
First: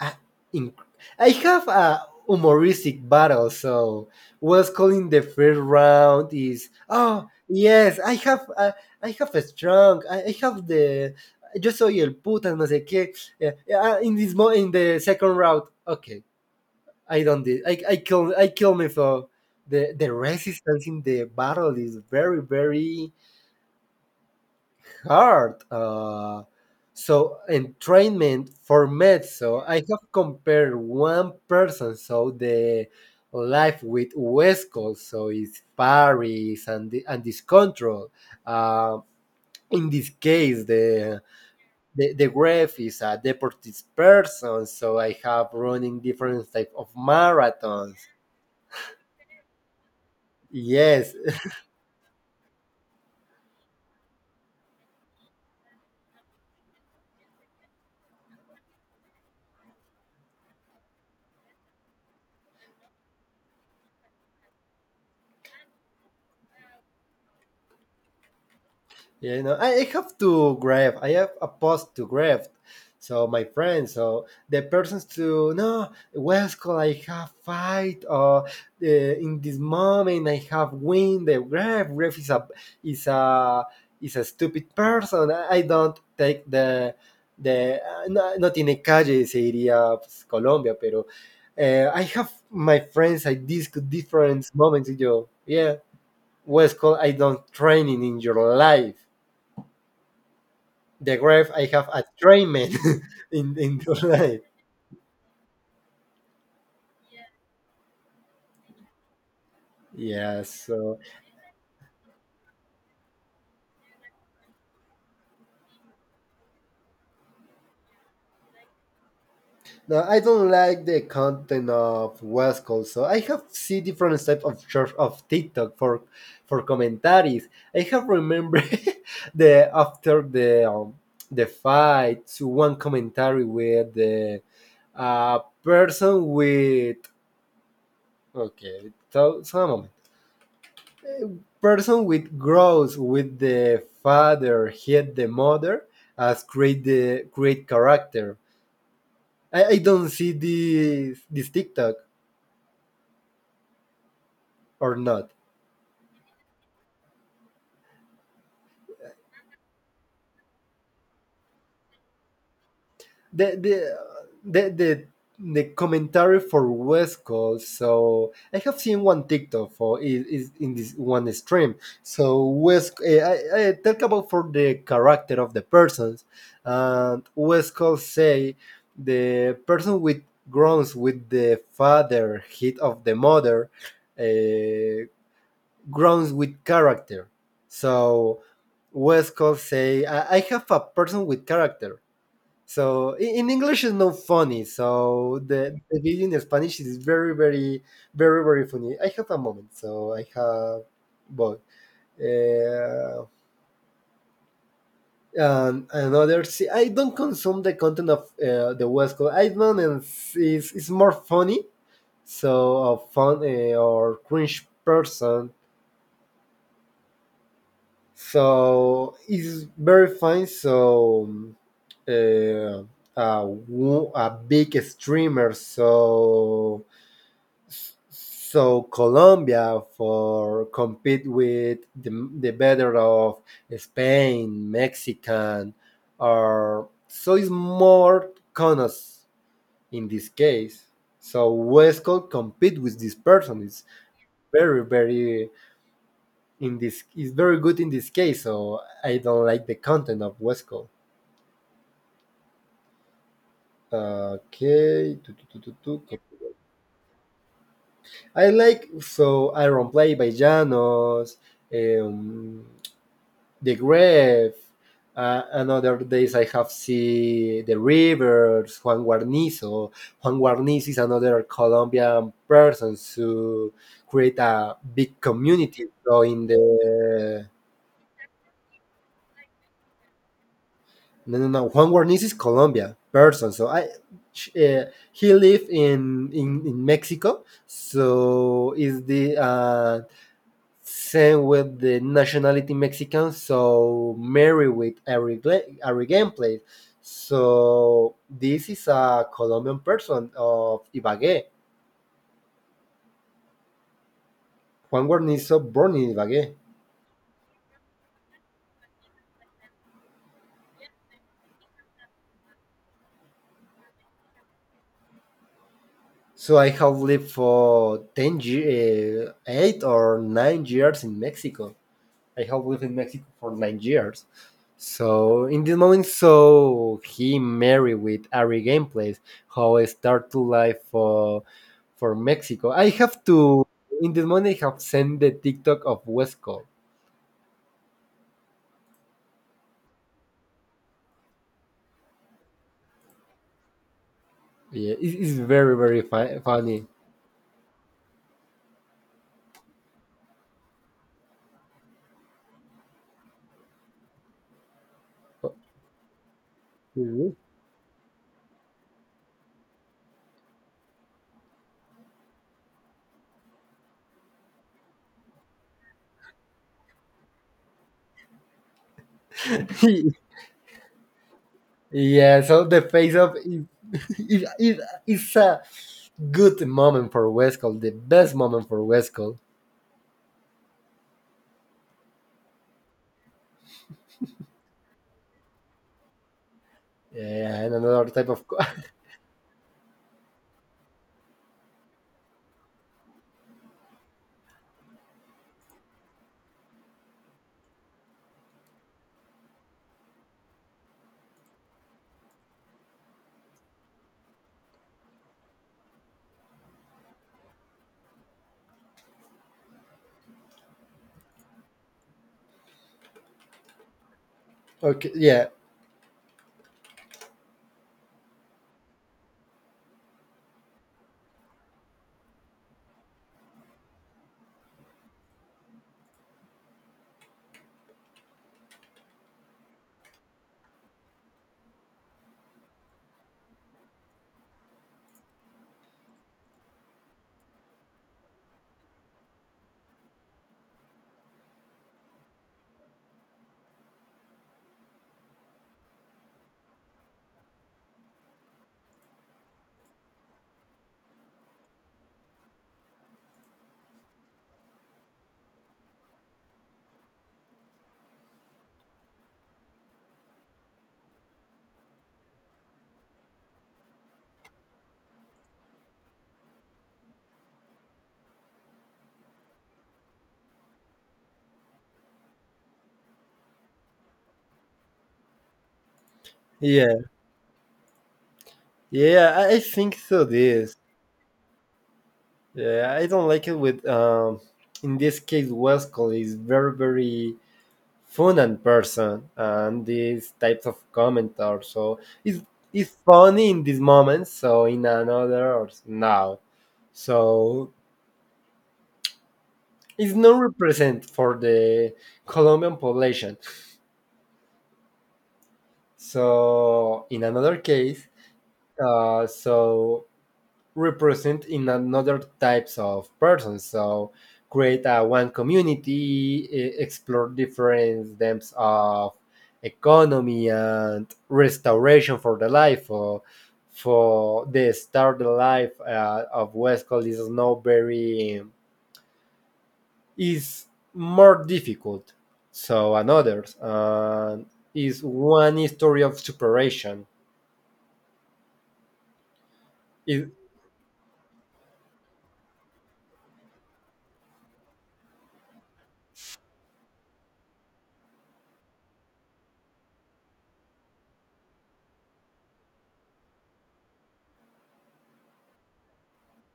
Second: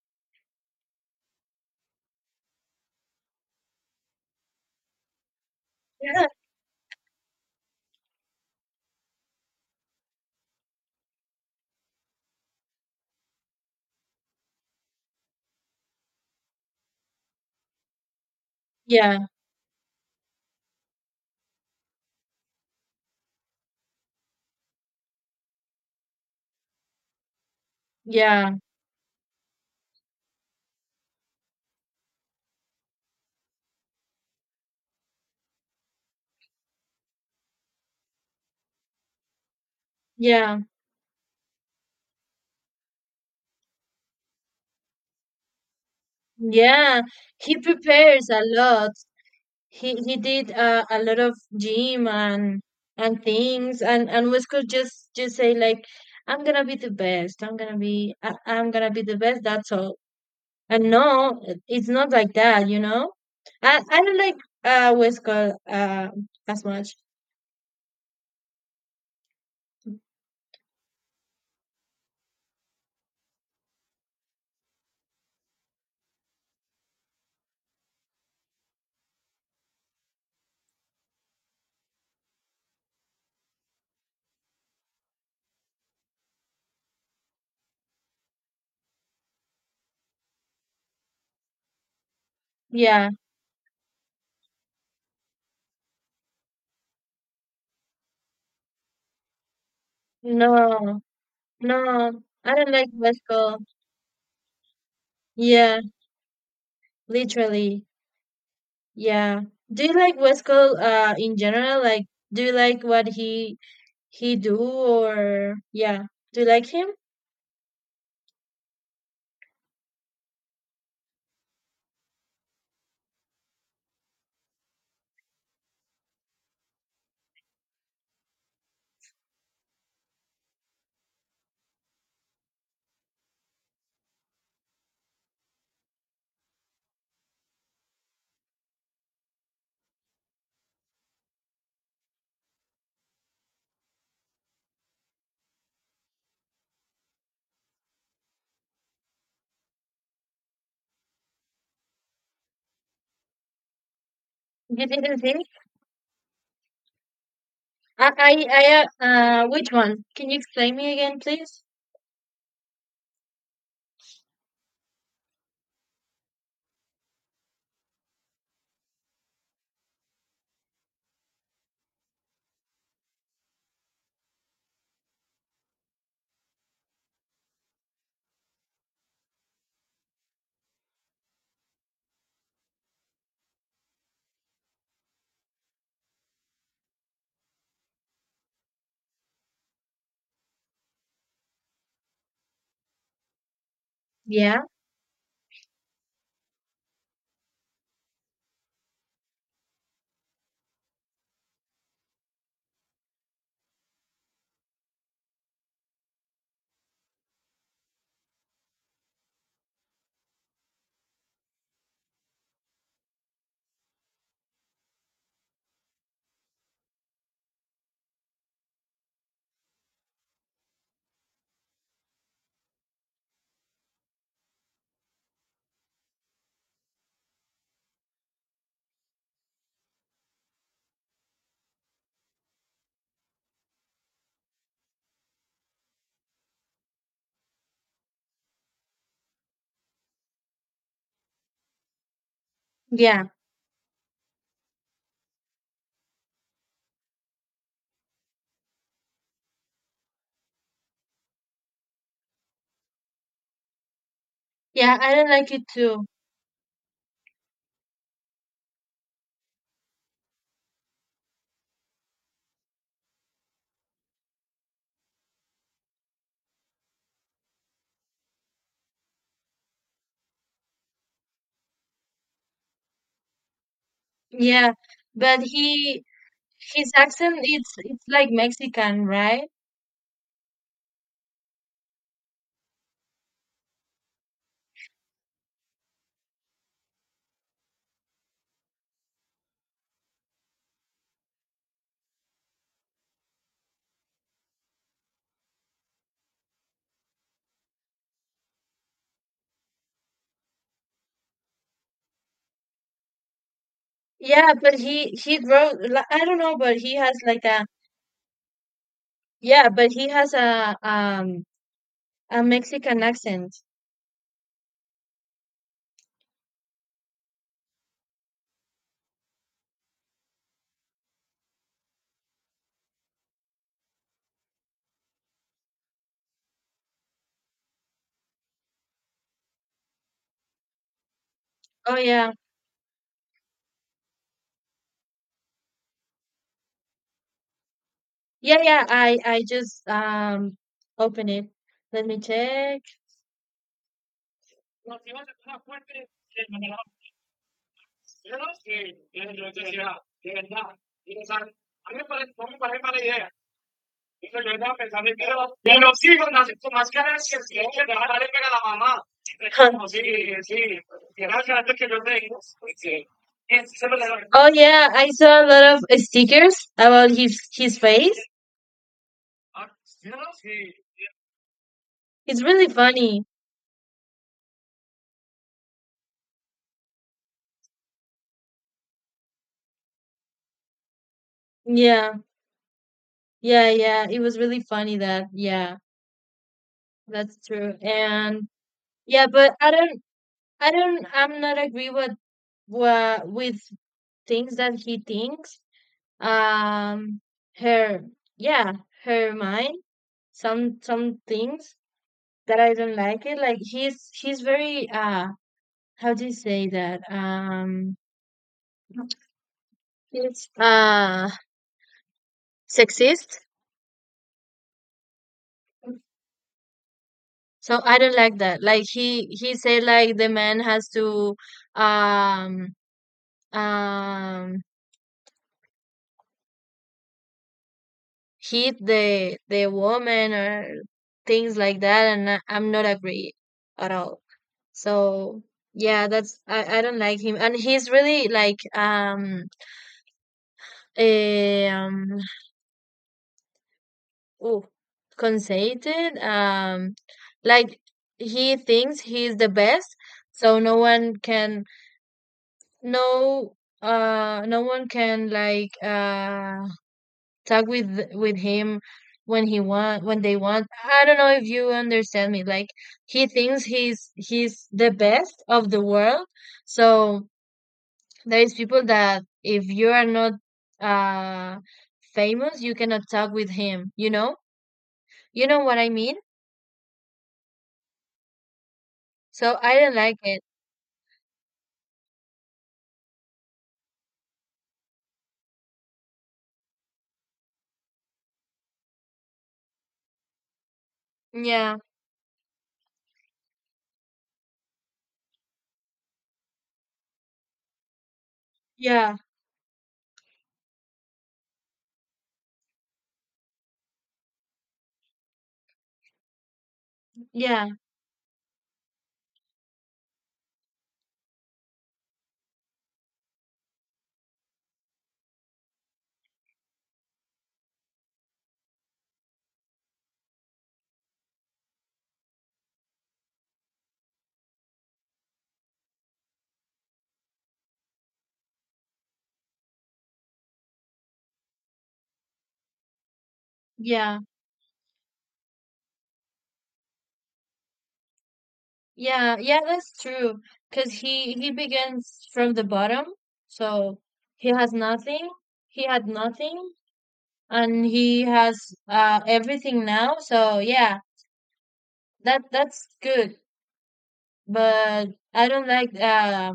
I, I, I have a humoristic battle, so was calling the first Yeah. round is oh yes, I have a I have a strong, I, I have the yo soy el puta, no sé qué. Yeah, yeah, in this mo in the second round, okay, I don't did I I kill I kill me Yeah, for the the resistance in the battle is very very hard uh, so entrainment yeah, for meds so I have compared one person so the life with Westcol so it's paris and the, and this control uh, in this yeah, case the the, the graph is a deportees person so I have running different type of yeah. He marathons. prepares a lot. He he did uh, a Yes. lot of gym and and things and and West Cole just just say like, I'm gonna be the best. I'm gonna be I, I'm gonna be the best. That's all. And no, it- it's not like that, you know? I, I don't like uh Westcott uh as much. Yeah, you know, I I have to grab. I have a post to grab. So my friend, so the persons to no Wesco, I have fight or uh, in this moment I have win the grab. Grab is a is a is a stupid person. I, I don't take the the uh, no, no tiene calle se diría pues, Colombia, pero uh, I have my Yeah. friends. I discuss different moments. You, yeah, Wesco, I don't training in your life No. the grave I have a No. I don't treatment like in Westcott. in the life. Yeah, literally. Yeah. Do you like Yeah, Westcott so uh in general? Like do you like what he he do or yeah. Do you like him? no, I don't like the content of West Coast. So I have see different types of church of TikTok for for commentaries. I have remember the after the um, the fight to one commentary with the uh, person with okay so, so person with grows with the father, hit the mother, as create the great character. I, I don't see this this TikTok You or didn't not. see? I I, I uh uh, which one? Can you explain me again please? the the the the the commentary for West. So I have seen one TikTok for is, is in this one stream. So West, eh, I, I talk about for the character of the persons, and West say the person with groans with the father hit of the mother, uh, groans with character. So West say I, I have a person with character so in, in English is not Yeah. funny. So the, the video in Spanish is very, very, very, very funny. I have a moment. So I have, both uh, and another. See, I don't consume the content of uh, the West Coast. I don't. And It's, it's more funny. So a fun uh, or cringe person. So it's very fine. So um, uh, a, wo- a big streamer. So S- so Colombia for compete with the, the better of Spain, Mexican, or so it's more conos in this case. So Westcott compete with this Yeah. person. It's very very in this. It's very good in this case. So I don't like the content of Westcott. Yeah, I Okay, don't tu- tu- like it tu- tu- too. tu. I like so Iron Play by Janos. Um, the grave. Uh, and other days I have seen the rivers, Juan Guarnizo. Juan Guarnizo is another Colombian person to create Yeah. a big But community. he So in His accent the it's it's like Mexican, right? no no no Juan Guarnizo is Colombian person. So I uh, he lived in, in in Mexico. So is the uh, same with the nationality Mexican, so Mary with every gla- every gameplay. So this is a Colombian person of Ibagué, Yeah, but Juan he he Guarnizo, wrote born li- in I don't Ibagué. know, but he has like a yeah, but he has a um a Mexican accent. So I have lived for ten ye- eh, eight or nine years in Mexico. I have lived in Mexico for nine years. So in this moment, so he married with Ari Gameplays, how I start to live for Oh for yeah. Mexico. I have to in this moment I have sent the TikTok of Wesco. Yeah, yeah, I I just um open it. Let me check. Yeah, it's very very fu- funny. Mhm. Oh yeah, I saw a lot of uh, stickers about his his face. Yeah, It's so really the face funny. of it, it, it, it's a good moment for Wesco, the best moment for Wesco. Yeah. Yeah, yeah, it was really funny that. Yeah. That's Yeah, and true. another type of And yeah, but I don't I don't I'm not agree with wa with things that he thinks. Um her yeah, her mind, some some things that I don't like it. Like he's he's very uh how do you say that? Um he's uh sexist. okay, yeah, So I don't like that. Like he he said like the man has to um um hit the the woman or things like that and I, I'm not agree at all so yeah that's I, I don't like him and he's really like um eh, um oh conceited um like he thinks he's the best so no one can no uh no one can like uh talk with with him when he want when they want. I don't know if you understand me. Like he thinks he's he's the best of the world. So there is people that if you are not uh famous, you cannot talk with him. You know, you know what I mean. yeah. Yeah, I, So I I do not think like so. it. This, yeah, I don't like it with um, in this case, Westcall is very very fun and person, and these types of comments are Yeah, so it's it's funny in these moments. So in another or s- now, so yeah, it's not represent for the Colombian population. So in another yeah, case, uh, so represent in another types of persons so create a one community e- explore different depths of economy and restoration for the life for, for the start the life uh, of west is not very is more difficult so another yeah, others is one story of separation. yeah, yeah. That's Is true. Cause he he begins from the bottom. So he has nothing. He had nothing and he has uh everything now so yeah that that's good but I don't like uh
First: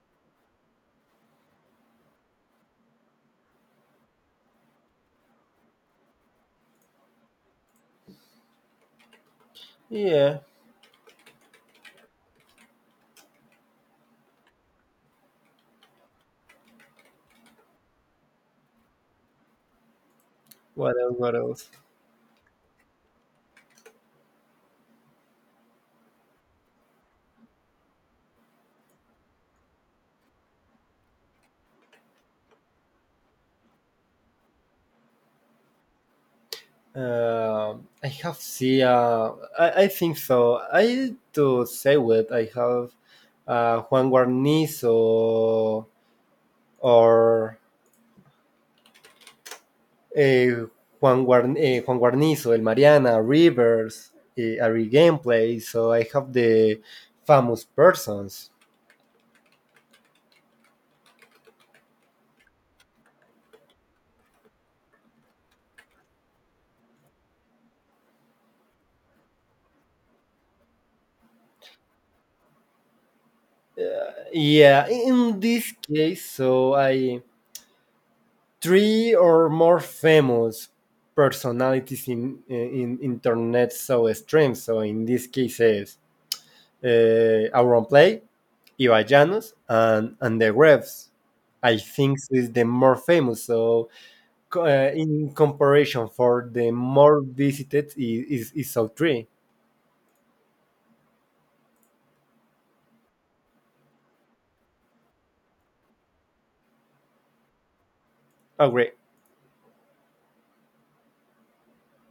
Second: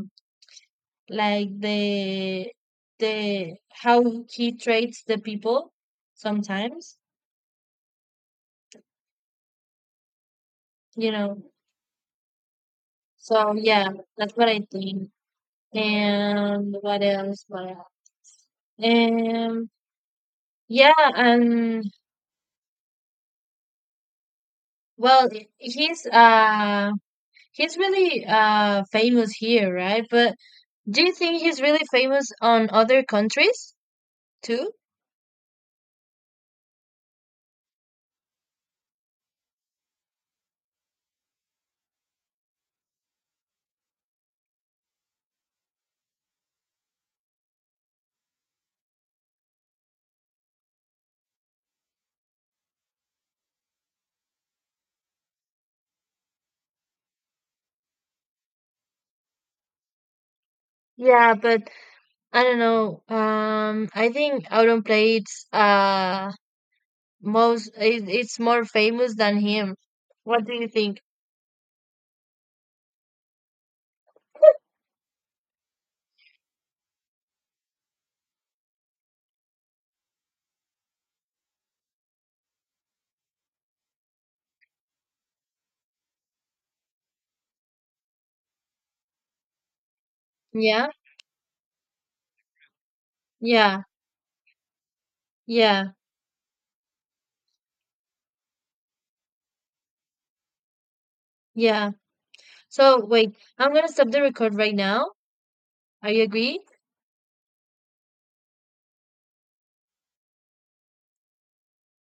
like the the how he treats the people sometimes yeah you know so yeah that's what I think and what else what else um yeah what else what else. and well he's uh he's really uh famous here right but do you think he's really famous on other countries too. Uh, I have see. Uh, I, I think so. I to say with I have uh, Juan Guarnizo or eh, Juan, Guarn- eh, Juan Guarnizo, El Mariana, Rivers, eh, Ari Gameplay. So I have the famous persons. Yeah, but I don't know. Um, I think Auron plays uh most. It, it's more famous than him. What do you think? Yeah, in this case, so I three or more famous personalities in in internet so streams. So in this case is uh, Auron Play, Ibai Llanos, and, and the Yeah, Rebs. I think is the more famous. yeah, So uh, in yeah, comparison, for the more visited is is, is South Tree. yeah. So wait, I'm gonna stop the record right now. Are you agree? Agree.